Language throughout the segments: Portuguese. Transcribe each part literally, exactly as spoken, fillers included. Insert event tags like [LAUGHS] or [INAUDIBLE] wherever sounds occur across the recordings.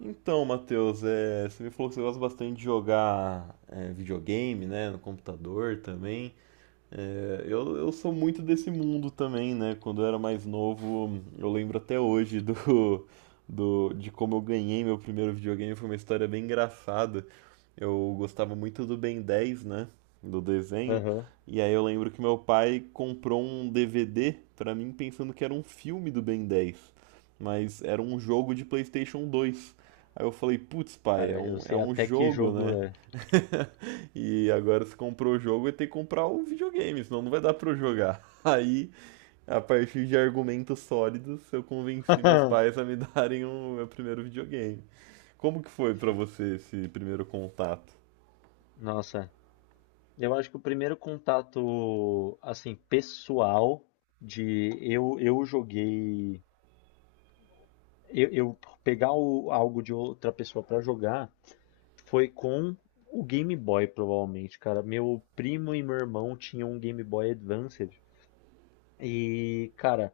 Então, Matheus, é, você me falou que você gosta bastante de jogar é, videogame, né, no computador também. É, eu, eu sou muito desse mundo também, né? Quando eu era mais novo, eu lembro até hoje do, do, de como eu ganhei meu primeiro videogame. Foi uma história bem engraçada. Eu gostava muito do Ben dez, né? Do desenho. Aham. E aí eu lembro que meu pai comprou um D V D pra mim pensando que era um filme do Ben dez, mas era um jogo de PlayStation dois. Aí eu falei, putz, pai, é Cara, eu um, é sei um até que jogo, jogo né? é. [LAUGHS] E agora se comprou o jogo, eu tenho que comprar o videogame, senão não vai dar pra eu jogar. [LAUGHS] Aí, a partir de argumentos sólidos, eu convenci meus pais [LAUGHS] a me [LAUGHS] darem o meu primeiro videogame. Como que foi pra você esse primeiro contato? Nossa, eu acho que o primeiro contato, assim, pessoal de eu eu joguei, eu, eu pegar o- algo de outra pessoa pra jogar foi com o Game Boy, provavelmente, cara. Meu primo e meu irmão tinham um Game Boy Advance. E, cara,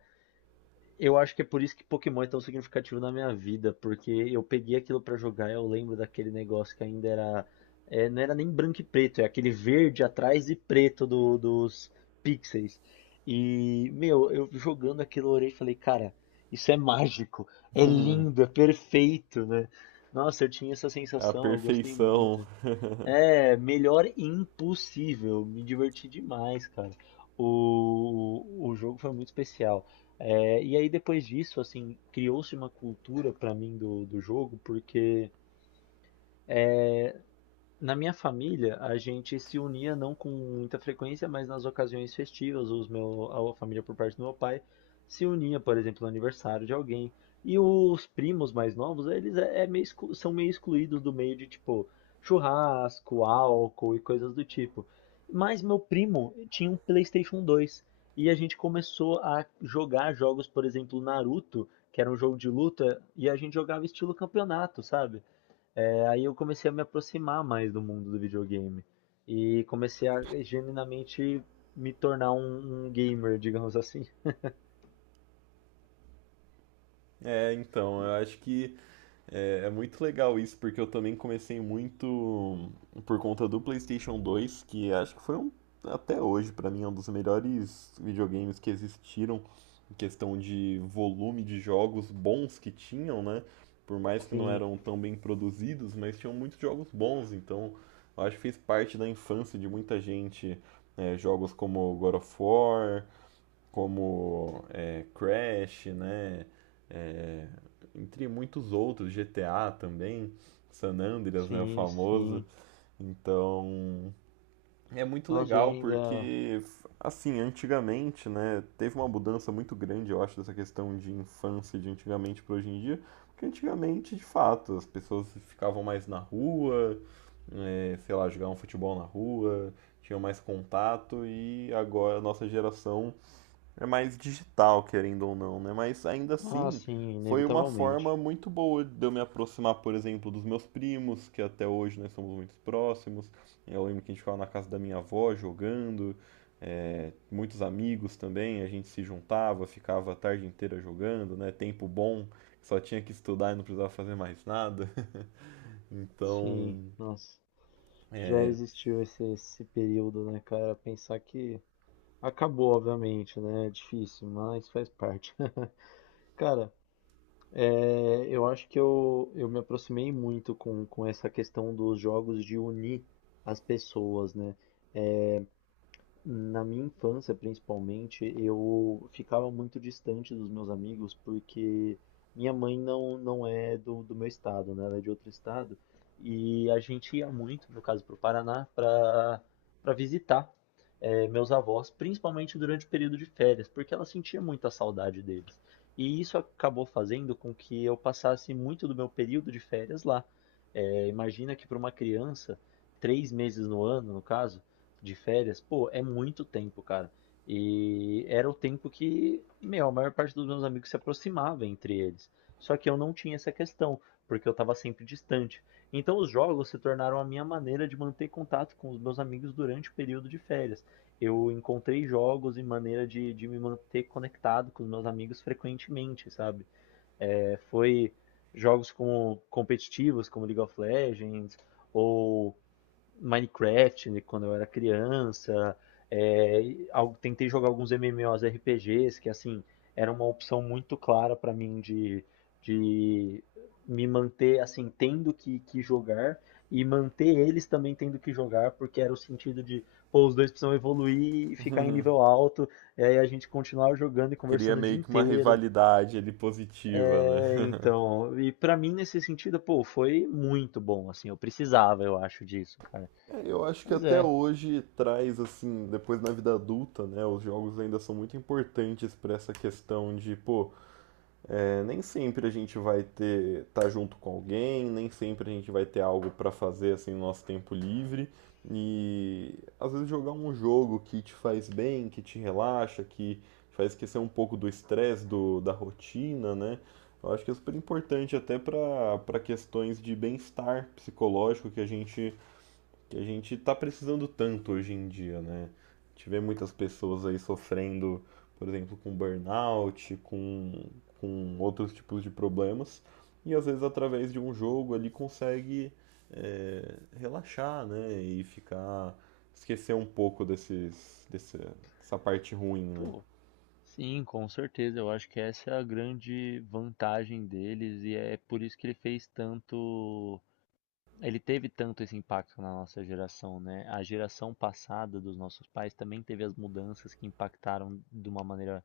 eu acho que é por isso que Pokémon é tão significativo na minha vida, porque eu peguei aquilo pra jogar. Eu lembro daquele negócio que ainda era, é, não era nem branco e preto, é aquele verde atrás e preto do- dos pixels. E, meu, eu jogando aquilo, eu orei e falei, cara, isso é mágico, é lindo, é perfeito, né? Nossa, eu tinha essa A sensação, eu gostei perfeição. muito. É, melhor impossível. Me diverti demais, cara. O, o jogo foi muito especial. É, e aí depois disso, assim, criou-se uma cultura pra mim do, do jogo, porque na minha família, a gente se unia não com muita frequência, mas nas ocasiões festivas, os meu, a família por parte do meu pai se unia, por exemplo, no aniversário de alguém. E os primos mais novos, eles é, é meio exclu- são meio excluídos do meio de tipo churrasco, álcool e coisas do tipo. Mas meu primo tinha um PlayStation dois e a gente começou a jogar jogos, por exemplo, Naruto, que era um jogo de luta, e a gente jogava estilo campeonato, sabe? É, aí eu comecei a me aproximar mais do mundo do videogame e comecei a genuinamente me tornar um, um gamer, digamos assim. É, então, eu acho que é, é muito legal isso, porque eu também comecei muito por conta do PlayStation dois, que acho que foi um, até hoje, pra mim, é um dos melhores videogames que existiram, em questão de volume de jogos bons que tinham, né? Por mais que não Sim, eram tão bem produzidos, mas tinham muitos jogos bons, então eu acho que fez parte da infância de muita gente. É, jogos como God of War, como é, Crash, né? É, Entre muitos outros, G T A também, San Andreas, né, o sim, famoso. sim. Então, é muito Nossa, e legal ainda. porque assim, antigamente, né, teve uma mudança muito grande, eu acho, dessa questão de infância de antigamente para hoje em dia, porque antigamente, de fato, as pessoas ficavam mais na rua, é, sei lá, jogavam futebol na rua, tinham mais contato e agora a nossa geração é mais digital, querendo ou não, né? Mas ainda Ah, assim, sim, foi uma forma inevitavelmente. muito boa de eu me aproximar, por exemplo, dos meus primos, que até hoje nós somos muito próximos. Eu lembro que a gente ficava na casa da minha avó jogando, é, muitos amigos também, a gente se juntava, ficava a tarde inteira jogando, né? Tempo bom, só tinha que estudar e não precisava fazer mais nada. [LAUGHS] Sim, Então, nossa. Já é, existiu esse, esse período, né, cara? Pensar que acabou, obviamente, né? É difícil, mas faz parte. [LAUGHS] Cara, é, eu acho que eu, eu me aproximei muito com, com essa questão dos jogos de unir as pessoas, né? Na minha infância, principalmente, eu ficava muito distante dos meus amigos porque minha mãe não, não é do, do meu estado, né? Ela é de outro estado. E a gente ia muito, no caso, para o Paraná, para para visitar eh, meus avós, principalmente durante o período de férias, porque ela sentia muita saudade deles. E isso acabou fazendo com que eu passasse muito do meu período de férias lá. Eh, imagina que para uma criança, três meses no ano, no caso de férias, pô, é muito tempo, cara. E era o tempo que, meu, a maior parte dos meus amigos se aproximava entre eles. Só que eu não tinha essa questão, porque eu estava sempre distante. Então os jogos se tornaram a minha maneira de manter contato com os meus amigos durante o período de férias. Eu encontrei jogos e maneira de, de me manter conectado com os meus amigos frequentemente, sabe? É, foi jogos como competitivos, como League of Legends, ou Minecraft, né, quando eu era criança, é, e al- tentei jogar alguns MMORPGs que assim era uma opção muito clara para mim de, de me manter assim tendo que, que jogar e manter eles também tendo que jogar porque era o sentido de pô, os dois precisam evoluir e ficar em nível alto e aí a gente continuar jogando e cria conversando o dia meio que uma inteiro. rivalidade ali positiva, né? É, [LAUGHS] então, e pra mim nesse sentido, pô, foi muito bom, assim, eu precisava, eu acho, disso, cara. É, eu acho que Mas até é. hoje traz, assim, depois na vida adulta, né? Os jogos ainda são muito importantes para essa questão de, pô, é, nem sempre a gente vai ter, tá junto com alguém, nem sempre a gente vai ter algo para fazer, assim, no nosso tempo livre. E às vezes jogar um jogo que te faz bem, que te relaxa, que te faz esquecer um pouco do estresse, do, da rotina, né? Eu acho que é super importante até para para questões de bem-estar psicológico que a gente que a gente está precisando tanto hoje em dia, né? A gente vê muitas pessoas aí sofrendo, por exemplo, com burnout, com, com outros tipos de problemas, e às vezes através de um jogo ele consegue é, relaxar, né? E ficar, esquecer um pouco desses, desse, dessa parte ruim, né? Pô, sim, com certeza. Eu acho que essa é a grande vantagem deles e é por isso que ele fez tanto. Ele teve tanto esse impacto na nossa geração, né? A geração passada dos nossos pais também teve as mudanças que impactaram de uma maneira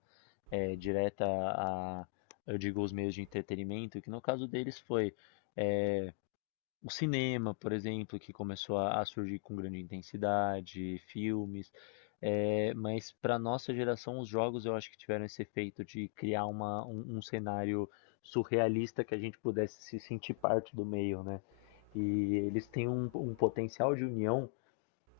eh, direta a, eu digo, os meios de entretenimento, que no caso deles foi eh, o cinema, por exemplo, que começou a a surgir com grande intensidade, filmes, eh, mas para nossa geração os jogos eu acho que tiveram esse efeito de criar uma um um cenário surrealista que a gente pudesse se sentir parte do meio, né. E eles têm um um potencial de união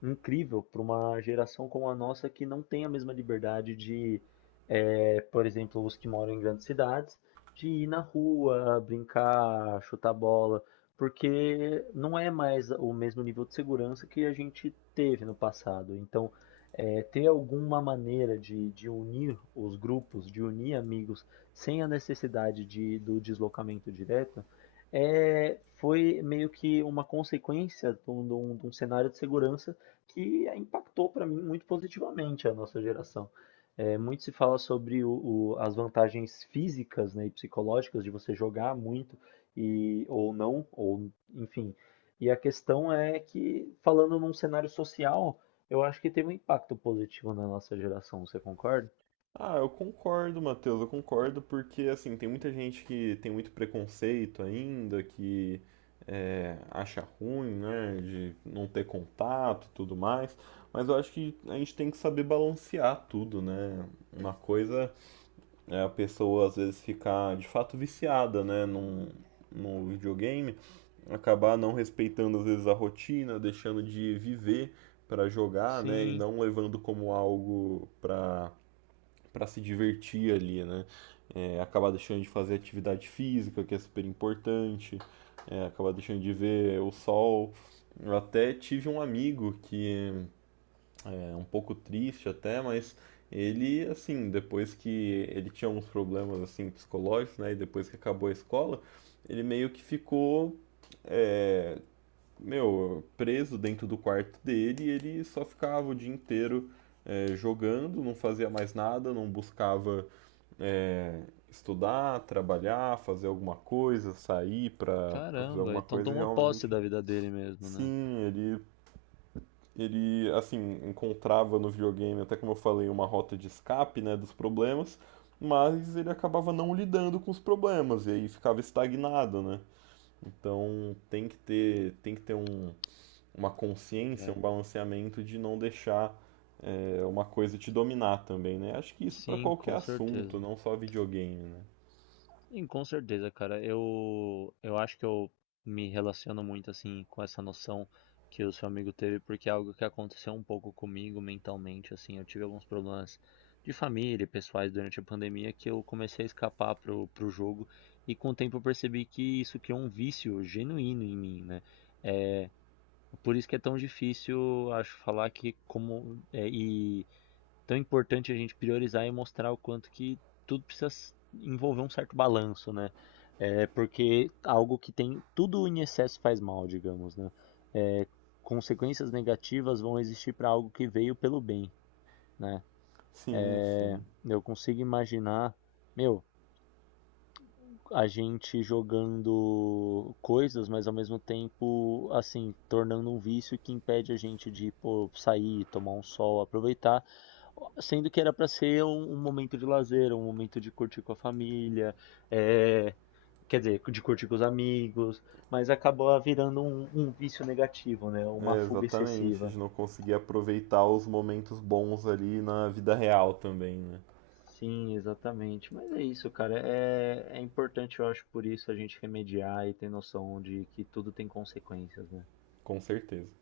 incrível para uma geração como a nossa que não tem a mesma liberdade de, eh, por exemplo, os que moram em grandes cidades, de ir na rua, brincar, chutar bola, porque não é mais o mesmo nível de segurança que a gente teve no passado. Então, eh, ter alguma maneira de, de unir os grupos, de unir amigos, sem a necessidade de, do deslocamento direto, eh, foi meio que uma consequência de um de um- de um cenário de segurança que impactou para mim muito positivamente a nossa geração. É, muito se fala sobre o- o- as vantagens físicas, né, e psicológicas de você jogar muito e ou não, ou enfim. E a questão é que, falando num cenário social, eu acho que teve um impacto positivo na nossa geração, você concorda? Ah, eu concordo, Matheus, eu concordo, porque assim, tem muita gente que tem muito preconceito ainda, que é, acha ruim, né, de não ter contato e tudo mais, mas eu acho que a gente tem que saber balancear tudo, né? Uma coisa é a pessoa às vezes ficar de fato viciada, né, num, no videogame, acabar não respeitando às vezes a rotina, deixando de viver para jogar, né, e Sim, não levando como algo para para se divertir ali, né? É, acabar deixando de fazer atividade física, que é super importante, é, acabar deixando de ver o sol. Eu até tive um amigo que é um pouco triste até, mas ele, assim, depois que ele tinha alguns problemas, assim, psicológicos, né? E depois que acabou a escola, ele meio que ficou, meu, preso dentro do quarto dele e ele só ficava o dia inteiro é, jogando, não fazia mais nada, não buscava é, estudar, trabalhar, fazer alguma coisa, sair para pra fazer caramba. alguma Então coisa, tomou posse realmente. da vida dele mesmo, né? Sim, ele, ele, assim, encontrava no videogame, até como eu falei, uma rota de escape, né, dos problemas, mas ele acabava não lidando com os problemas, e aí ficava estagnado, né? Então tem que ter, tem que ter um, uma consciência, É. um balanceamento de não deixar é, uma coisa te dominar também, né? Acho que isso para Sim, qualquer com assunto, certeza. não só videogame, né? Sim, com certeza, cara. Eu, eu acho que eu me relaciono muito assim com essa noção que o seu amigo teve, porque é algo que aconteceu um pouco comigo mentalmente, assim, eu tive alguns problemas de família e pessoais durante a pandemia que eu comecei a escapar pro, pro jogo e com o tempo eu percebi que isso criou um vício genuíno em mim, né? É, por isso que é tão difícil, acho, falar que como é, e tão importante a gente priorizar e mostrar o quanto que tudo precisa envolver um certo balanço, né? É porque algo que tem tudo em excesso faz mal, digamos, né? É, consequências negativas vão existir para algo que veio pelo bem, né? Sim, É, sim. eu consigo imaginar, meu, a gente jogando coisas, mas ao mesmo tempo, assim, tornando um vício que impede a gente de, pô, sair, tomar um sol, aproveitar, sendo que era para ser um, um momento de lazer, um momento de curtir com a família, é, quer dizer, de curtir com os amigos, mas acabou virando um, um vício negativo, né? Uma É, fuga exatamente, excessiva. de não conseguir aproveitar os momentos bons ali na vida real também, né? Sim, exatamente. Mas é isso, cara. É, é importante, eu acho, por isso a gente remediar e ter noção de que tudo tem consequências, né? Com certeza.